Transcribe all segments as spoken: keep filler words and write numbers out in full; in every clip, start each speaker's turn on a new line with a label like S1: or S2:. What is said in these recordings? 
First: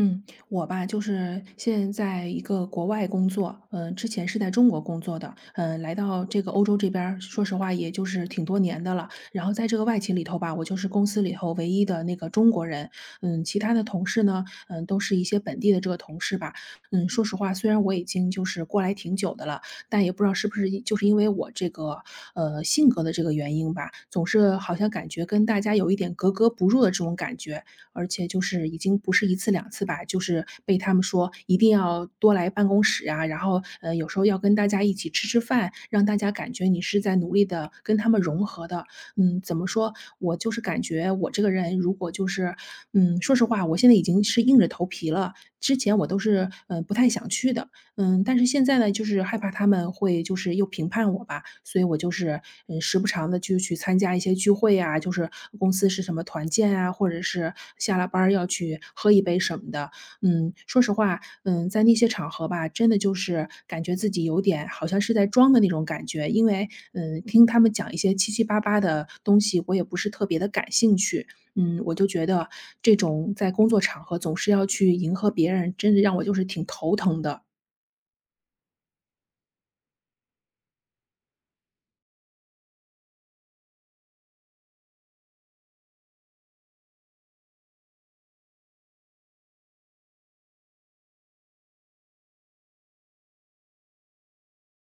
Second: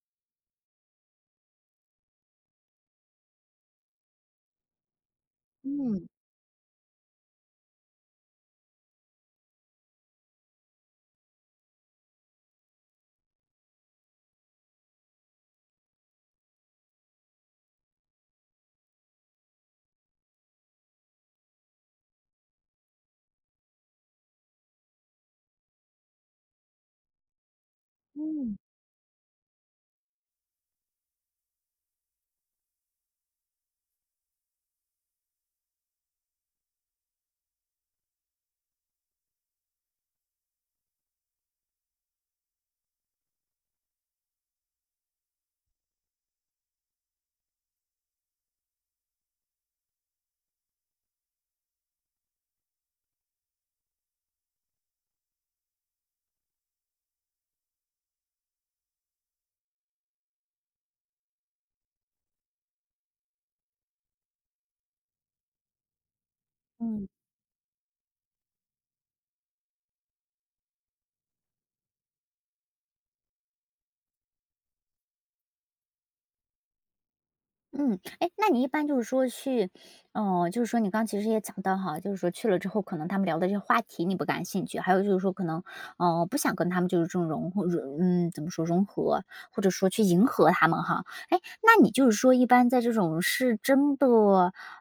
S1: 嗯，我吧，就是现在在一个国外工作，嗯、之前是在中国工作的，嗯、来
S2: 嗯，
S1: 到这个欧洲这边儿说实话，也就是挺多年的了。然后在这个外企里头吧，我就是公司里头唯一的那个中国人，嗯，其他的同事呢，嗯、都是一些本地的这个同事吧，嗯，说实话，虽然我已经就是过来挺久的了，但也不知道是不是因就是因为我这个呃性格的这个原因吧，总是好像感觉跟大家有一点格格不入的这种感觉，而且就
S2: 嗯，
S1: 是已经不是一次两次吧，就是被他们说一定要多来办公室啊，然后呃有时候要跟大家一起吃吃饭，让大家感觉你是在努力的跟他们融合的。嗯，怎么说？我就是感觉我这个人如果就是嗯，说实话，我现在已经是硬着头皮了。之前我都是嗯、呃不太想去的，嗯，但是现在呢，就是害怕他们会就是又评判我吧，所以我就是，嗯，时不常的就去参加一些聚会啊，就是公司是什么团建啊，或者是下了班儿要去喝一杯什么的。嗯，说实话，嗯，在那些场合吧，真的就是感觉自己有点好像是在装的那种感觉，因为，
S2: 嗯。
S1: 嗯，听他们讲一些七七八八的东西，我也不是特别的感兴趣。嗯，我就觉得这种在工作场合总是要去迎合别人，真的让我就是挺头疼的。
S2: 嗯，哎，那你一般就是说去，哦，就是说你刚其实也讲到哈，就是说去了之后，可能他们聊的这些话题你不感兴趣，还有就是说可能，哦，不想跟他们就是这种融合，融嗯，怎么说融合，或者说去迎合他们哈。哎，那你就是说一般在这种是真的，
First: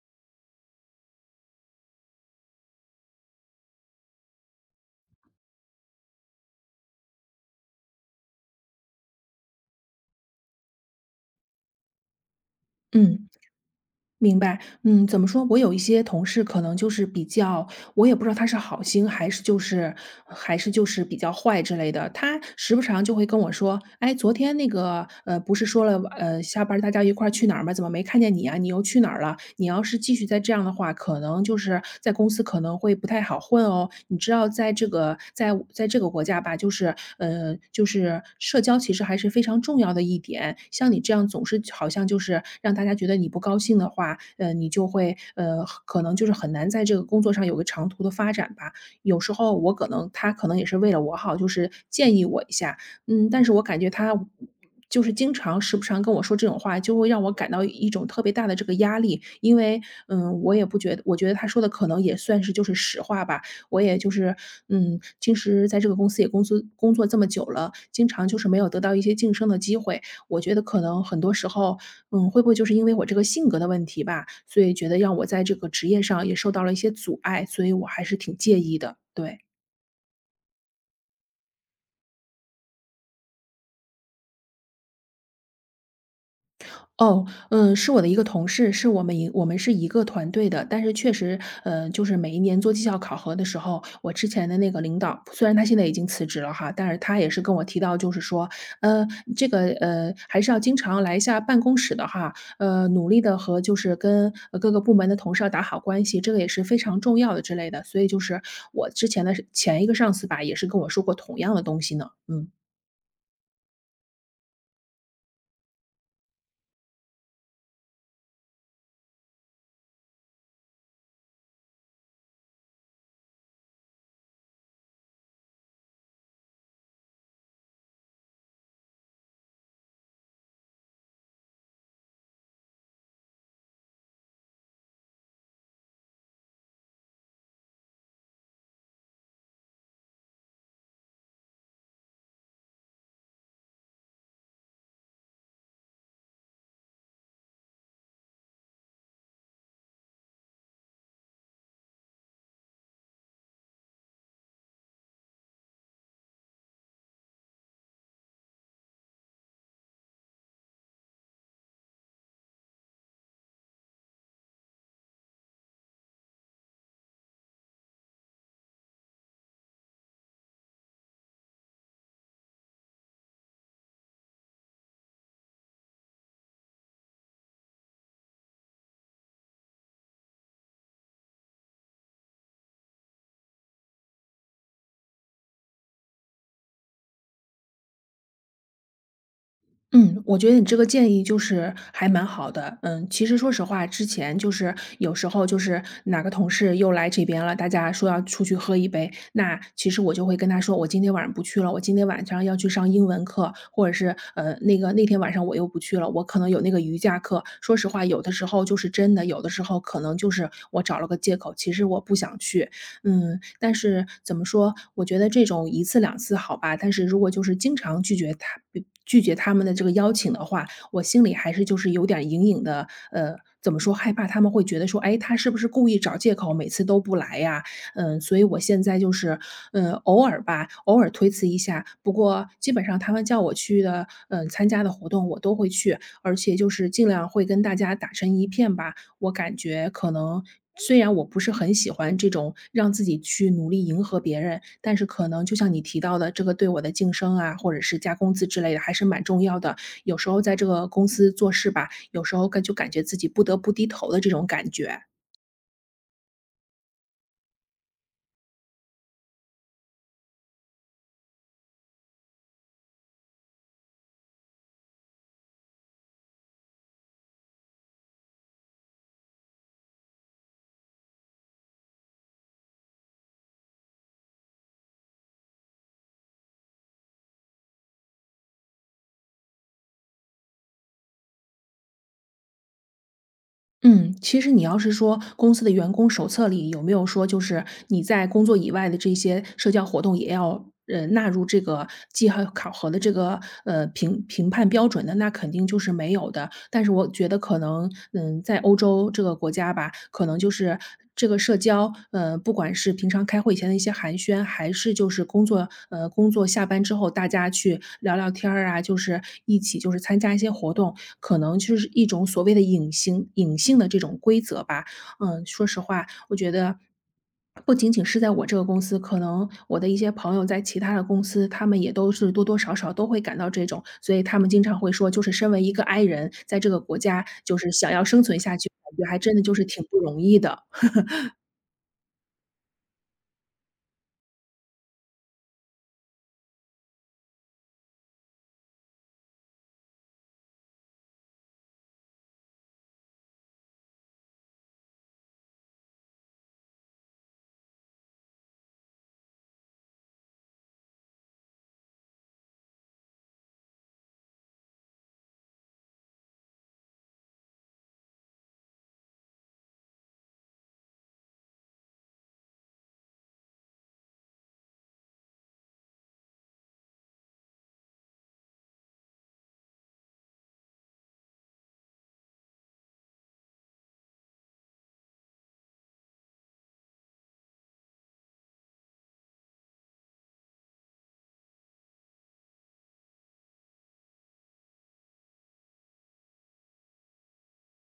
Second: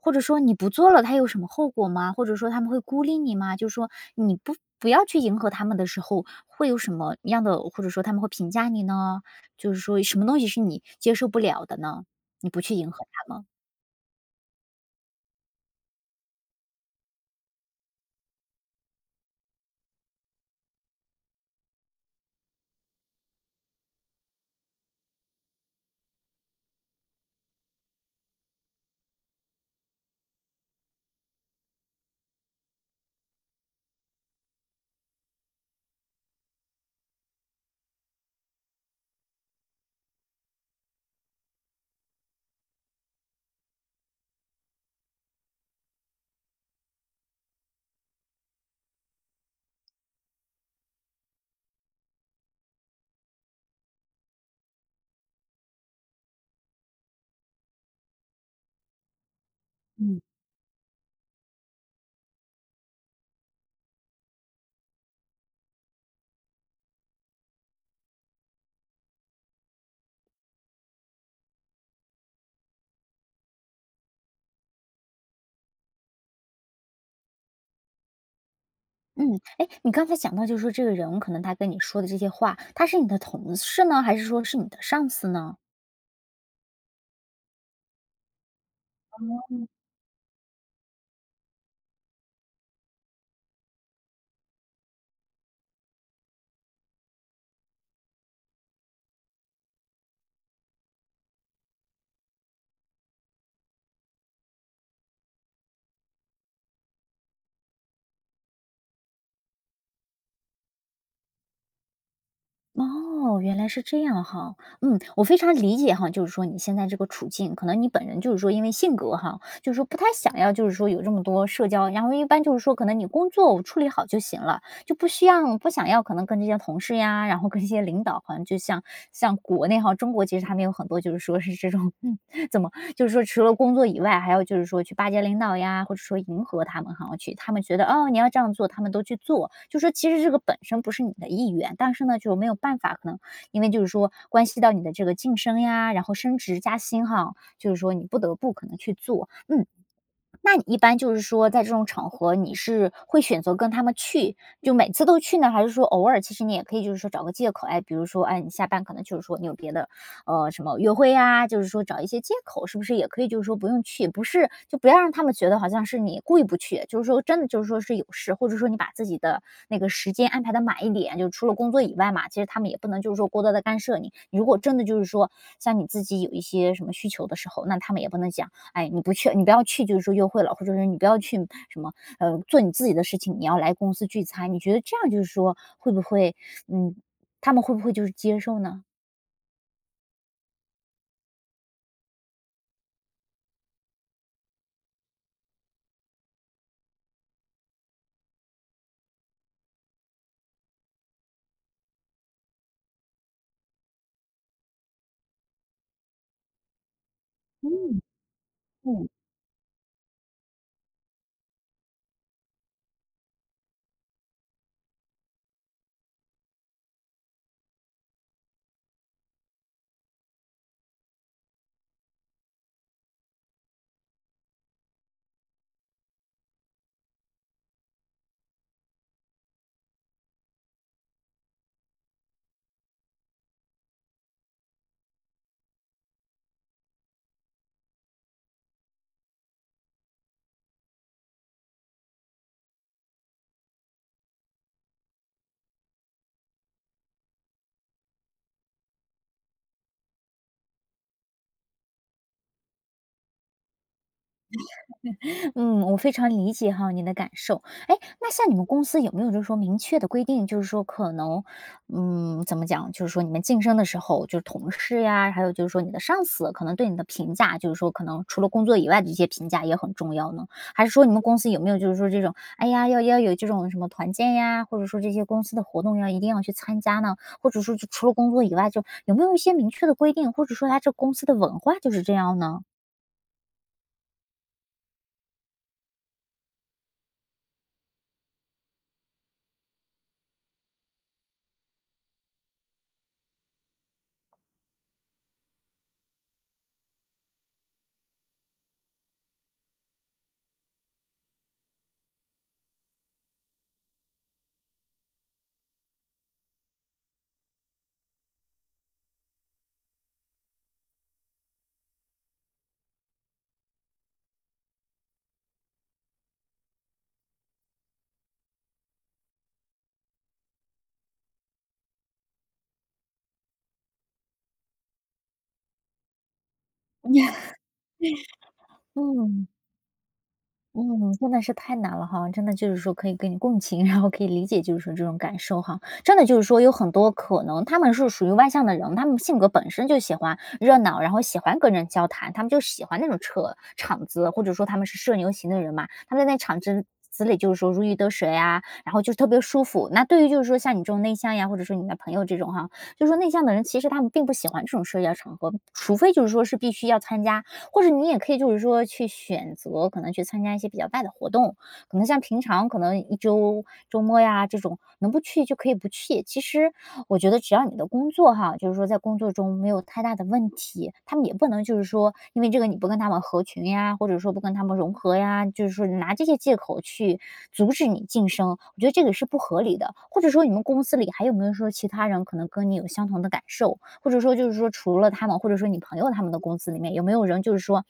S2: 或者说你不做了，他有什么后果吗？或者说他们会孤立你吗？就是说你不不要去迎合他们的时候，会有什么样的，或者说他们会评价你呢？就是说什么东西是你接受不了的呢？你不去迎合
S1: 嗯，
S2: 他吗？
S1: 明白。嗯，怎么说？我有一些同事可能就是比较，我也不知道他是好心还是就是还是就是比较坏之类的。他时不常就会跟我说：“哎，昨天那个呃，不是说了呃，下班儿大家一块儿去哪儿吗？怎么没看见你啊？你又去哪儿了？你要是继续再这样的话，可能就是就是在公司可能会不太好混哦。你知道在这个在在这个国家吧，就是呃，就是社交其实还是非常重要的一点。像你这样总是好像就是让大家觉得你不高兴的话，呃，你就会呃，可能就是很难在这个工作上有个长途的发展吧。有时候我可能他可能也是为了我好，就是建议我一下，嗯，但是我感觉他就是经常时不常跟我说这种话，就会让我感到一种特别大的这个压力。因为，
S2: 嗯
S1: 嗯，我也不觉得，我觉得他说的可能也算是就是实话吧。我也就是，嗯，其实在这个公司也工作工作这么久了，经常就是没有得到一些晋升的机会。我觉得可能很多时候，嗯，会不会就是因为我这个性格的问题吧，所以觉得让我在这个职业上也受到了一些阻碍，所以我还是挺介意的。对。
S2: 嗯，哎，你刚才讲到就是说这个人可能他跟你说的这些话，他是你的同事呢，还是说是你的上司呢？
S1: 哦，嗯，是我的一个同事，是我们一我们是一个团队的，但是确实，呃，就是每一年做绩效考核的时候，我之前的那个领导，虽然他现在已经辞职了哈，但是他也是跟我提到，就是说，呃，这个呃，还是要经常来一下办公室的哈，呃，努力的和就是跟呃各个部门的同事要打好关系，这个也是非常重要的之类的。所以就是我之前的前一个上司吧，也是跟我说过同样的东西呢，嗯。
S2: 哦，原来是这样哈。嗯，我非常理解哈，就是说你现在这个处境，可能你本人就是说因为性格哈，就是说不太想要，就是说有这么多社交，然后一般就是说可能你工作我处理好就行了，就不需要不想要可能跟这些同事呀，然后跟这些领导，好像就像像国内哈，中国其实他们有很多就是说是这种，嗯，怎么就是说除了工作以外，还要就是说去巴结领导呀，或者说迎合他们哈，我去他们觉得哦你要这样做，他们都去做。就说其实这个本身不是你的意愿，但是呢就没有办法，可能因为就是说关系到你的这个晋升呀，然后升职加薪哈，就是说你不得不可能去做。嗯，那你一般就是说在这种场合，你是会选择跟他们去，就每次都去呢？还是说偶尔其实你也可以就是说找个借口，哎，比如说，哎，你下班可能就是说你有别的，呃，什么约会啊，就是说找一些借口，是不是也可以就是说不用去？不是，就不要让他们觉得好像是你故意不去，就是说真的就是说是有事，或者说你把自己的那个时间安排的满一点，就除了工作以外嘛，其实他们也不能就是说过多的干涉你。你如果真的就是说像你自己有一些什么需求的时候，那他们也不能讲。哎，你不去你不要去就是说约会了，或者是你不要去什么，呃，做你自己的事情，你要来公司聚餐。你觉得这样就是说会不会嗯，他们会不会就是接受呢？
S1: 嗯，我觉得你这个建议就是还蛮好的。嗯，其实说实话，之前就是有时候就是哪个同事又来这边了，大家说要出去喝一杯，那其实我就会跟他说，我今天晚上不去了，我今天晚上要去上英文课，或者是呃那个那天晚上我又不去了，我可能有那个瑜伽课。说实
S2: 嗯
S1: 话，有的时候就是
S2: 嗯。
S1: 真的，有的时候可能就是我找了个借口，其实我不想去。嗯，但是怎么说，我觉得这种一次两次好吧，但是如果就是经常拒绝他嗯拒绝他们的这个邀请的话，我心里还是就是有点隐隐的，呃，怎么说，害怕他们会觉得说：“哎，他是不是故意找借口，每次都不来呀？”嗯，所以我现在就是，嗯，偶尔吧，偶尔推辞一下，不过基本上他们叫我去的，嗯，参加的活动我都会去，而且就是尽量会跟大家打成一片吧。我感觉可能虽然我不是很喜欢这种让自己去努力迎合别人，但是可能就像你提到的，这个对我的晋升啊，或者是加工资之类的，还是蛮重要的。有时候在这个公司做事吧，有时候感就感觉自己不得不低头的这种感觉。
S2: 嗯，我非常理解哈你的感受。哎，那像你们公司有没有就是说明确的规定，就是说可能，嗯，怎么讲，就是说你们晋升的时候，就是同事呀，还有就是说你的上司，可能对你的评价，就是说可能除了工作以外的一些评价也很重要呢？还是说你们公司有没有就是说这种，哎呀，要要有这种什么团建呀，或者说这些公司的活动要一定要去参加呢？或者说就除了工作以外，就有没有一些明确的规定，或者说他这公司的文化就是这样呢？
S1: 嗯，其实你要是说公司的员工手册里有没有说，就是你在工作以外的这些社交活动也要呃纳入这个绩效考核的这个呃评评判标准的，那肯定就是没有的。但是我觉得可能，嗯，在欧洲这个国家吧，可能就是这个社交，呃，不管是平常开会前的一些寒暄，还是就是工作，呃，工作下班之后大家去聊聊天儿啊，就是一起就是参加一些活动，可能就是一种所谓的隐形隐性的这种规则吧。嗯，说实话，我觉得不仅仅是在我这个公司，可能我的一些朋友在其他的公司，他们也都是多多少少都会感到这种，所以他们经常会说，就是身为一个 i 人，在这个国家 就是想要生存下去，感觉还真的
S2: 嗯
S1: 就是挺不容易的。
S2: 嗯，真的是太难了哈，真的就是说可以跟你共情，然后可以理解，就是说这种感受哈。真的就是说有很多可能他们是属于外向的人，他们性格本身就喜欢热闹，然后喜欢跟人交谈，他们就喜欢那种扯场子，或者说他们是社牛型的人嘛，他们在那场子子里就是说如鱼得水啊，然后就是特别舒服。那对于就是说像你这种内向呀，或者说你的朋友这种哈，就是说内向的人其实他们并不喜欢这种社交场合，除非就是说是必须要参加或者你也可以就是说去选择，可能去参加一些比较大的活动，可能像平常可能一周周末呀这种能不去就可以不去。其实我觉得只要你的工作哈，就是说在工作中没有太大的问题，他们也不能就是说因为这个你不跟他们合群呀，或者说不跟他们融合呀，就是说拿这些借口去阻止你晋升，我觉得这个是不合理的。或者说你们公司里还有没有说其他人可能跟你有相同的感受，或者说就是说除了他们，或者说你朋友他们的公司里面，有没有人就是说，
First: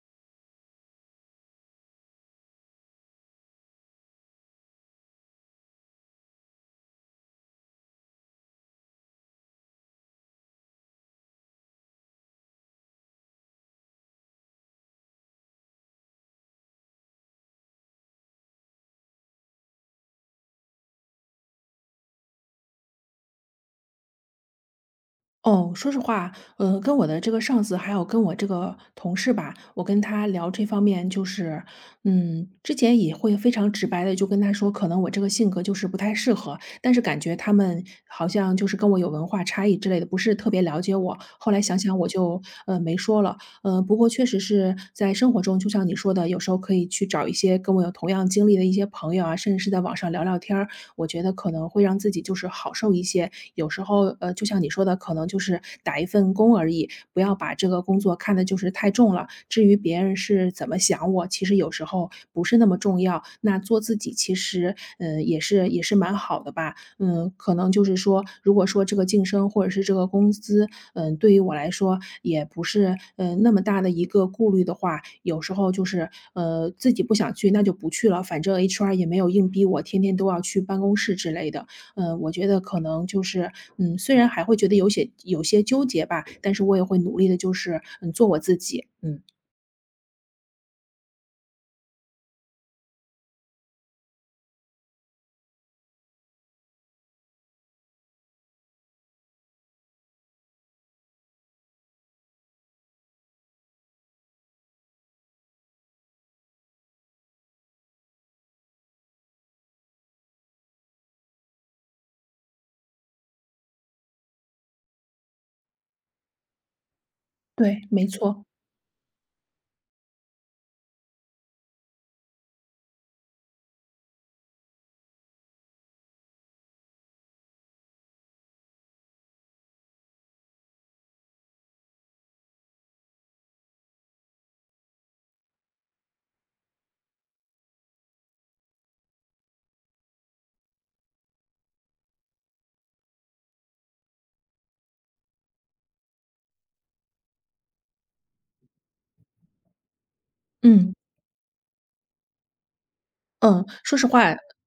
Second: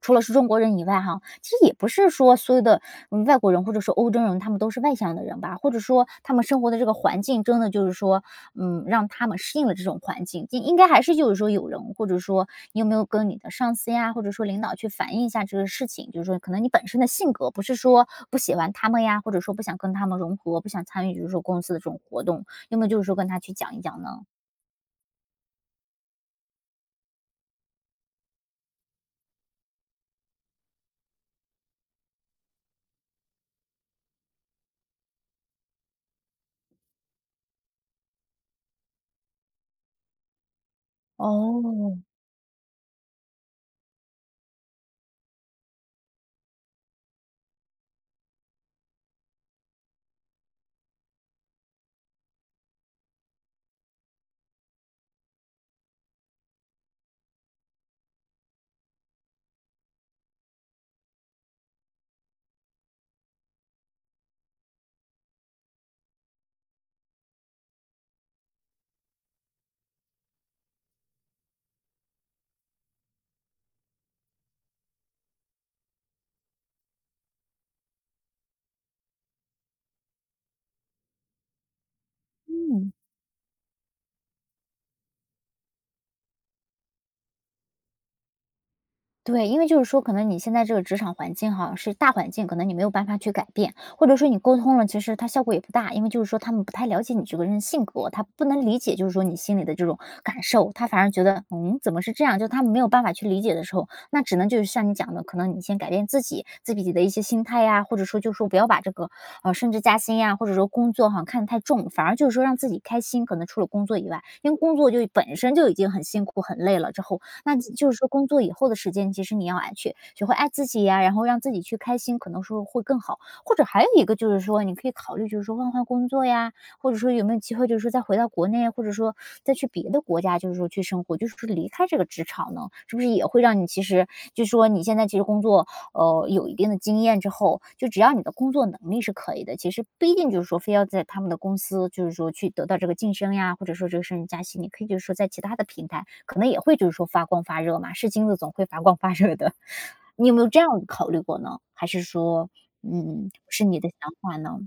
S2: 除了是中国人以外哈，其实也不是说所有的嗯外国人或者说欧洲人他们都是外向的人吧，或者说他们生活的这个环境真的就是说，嗯，让他们适应了这种环境，应应该还是就是说有人或者说你有没有跟你的上司呀，或者说领导去反映一下这个事情，就是说可能你本身的性格不是说不喜欢他们呀，或者说不想跟他们融合，不想参与就是说公司的这种活动，有没有就是说跟他去讲一讲呢？
S1: 哦，说实话，呃，跟我的这个上司，还有跟我这个同事吧，我跟他聊这方面，就是，嗯，之前也会非常直白的就跟他说，可能我这个性格就是不太适合，但是感觉他们好像就是跟我有文化差异之类的，不是特别了解我。后来想想，
S2: 哦，
S1: 我就呃没说了。呃，不过确实是在生活中，就像你说的，有时候可以去找一些跟我有同样经历的一些朋友啊，甚至是在网上聊聊天儿，我觉得可能会让自己就是好受一些。有时候，呃，就像你说的，可能就是打一份工而已，不要把这个工作看得就是太重了。至于别人是怎么想我，其实有时候不是那么重要。那做自己，其实，嗯、也是也是蛮好的吧。嗯，可能就是说，如果说这个晋升或者是这个工资嗯，对于我来说也不是，嗯那么大的一个顾虑的话，有时候就是，呃，自己不想去，那就不去了，反正 H R 也没有硬逼我天天都要去办公室之类的。呃，我觉得可
S2: 嗯，
S1: 能就是，嗯，虽然还会觉得有些有些纠结吧，但是我也会努力的，就是，嗯，做我自己。嗯，
S2: 对，因为就是说，可能你现在这个职场环境哈，是大环境，可能你没有办法去改变，或者说你沟通了，其实它效果也不大，因为就是说他们不太了解你这个人性格，他不能理解，就是说你心里的这种感受，他反而觉得，嗯，怎么是这样？就他们没有办法去理解的时候，那只能就是像你讲的，可能你先改变自己自己的一些心态呀，或者说就是说不要把这个呃升职加薪呀，或者说工作哈看得太重，反而就是说让自己开心，可能除了工作以外，因为工作就本身就已经很辛苦很累了之后。那
S1: 对，
S2: 就是
S1: 没
S2: 说工作
S1: 错，
S2: 以后的时间，其实你要爱去学会爱自己呀，然后让自己去开心，可能说会更好。或者还有一个就是说，你可以考虑就是说换换工作呀，或者说有没有机会就是说再回到国内，或者说再去别的国家，就是说去生活，就是说离开这个职场呢，是不是也会让你其实就说你现在其实工作呃，有一定的经验之后，就只要你的工作能力是可以的，其实不一定就是说非要在他们的公司，就是说去得到这个晋升呀，或者说这个升职加薪，你可以就是说在其他的平台，可能也会就是说发光发热嘛，是金子总会发光发热的。你有没有这样
S1: 嗯，
S2: 考虑过呢？还是说，嗯，
S1: 嗯，
S2: 是你的
S1: 说实
S2: 想
S1: 话
S2: 法呢？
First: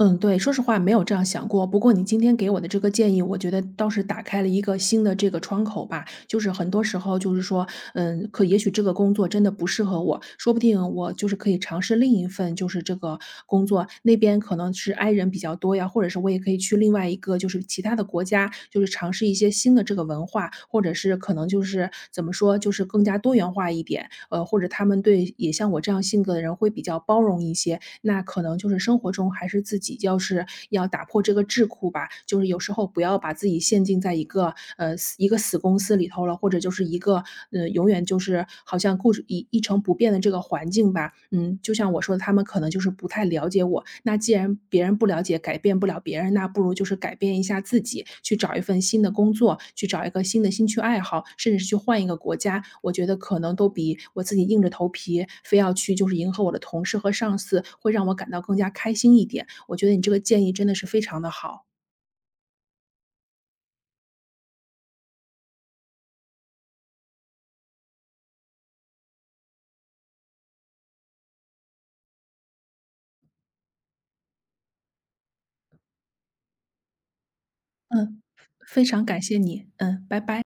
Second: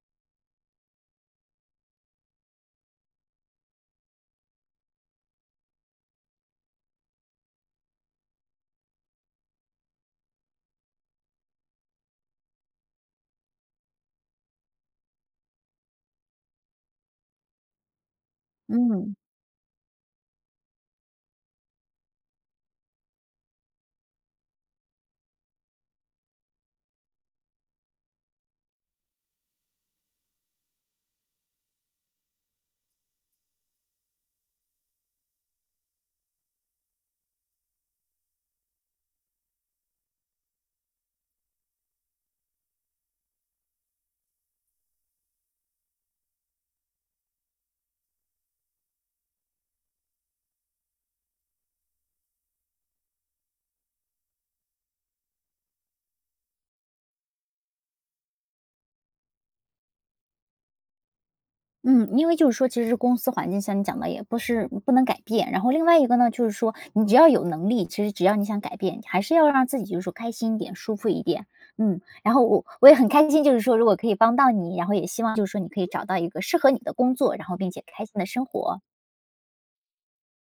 S1: 嗯，对，说实话没有这样想过。不过你今天给我的这个建议，我觉得倒是打开了一个新的这个窗口吧。就是很多时候，就是说，嗯，可也许这个工作真的不适合我，说不定我就是可以尝试另一份，就是这个工作那边可能是 i 人比较多呀，或者是我也可以去另外一个就是其他的国家，就是尝
S2: 嗯。
S1: 试一些新的这个文化，或者是可能就是怎么说，就是更加多元化一点。呃，或者他们对也像我这样性格的人会比较包容一些，那可能就是生活中还是自己要是要打破这个桎梏吧，就是有时候不要把自己陷进在一个呃死一个死公司里头了，或者就是一个嗯永远就是好像固执一一成不变的这个环境吧。嗯，就像我说的，他们可能就是不太了解我。那既然别别人不了解，改变不了别人，那不如就是改变一下自己，去找一份新的工作，去找一个新的兴趣爱好，甚至是去换一个国家。我觉得可能都比我自己硬着头皮非要去就是迎合我的同事和上司，会让我感到更加开心一点。我觉得你这个建议真的是非常的好，
S2: 嗯，因为就是说，其实公司环境像你讲的也不是不能改变，然后另外一个呢，就是说你只要有能力，其实只要你想改变，还是要让自己就是说开心一点、舒服一点，嗯。然后我我也很开心，就是说如果可以帮到你，然后也希望就是说你可以找到一个适合你的工作，然后并且开心
S1: 嗯，
S2: 的生活。
S1: 非常感谢你，嗯，拜拜。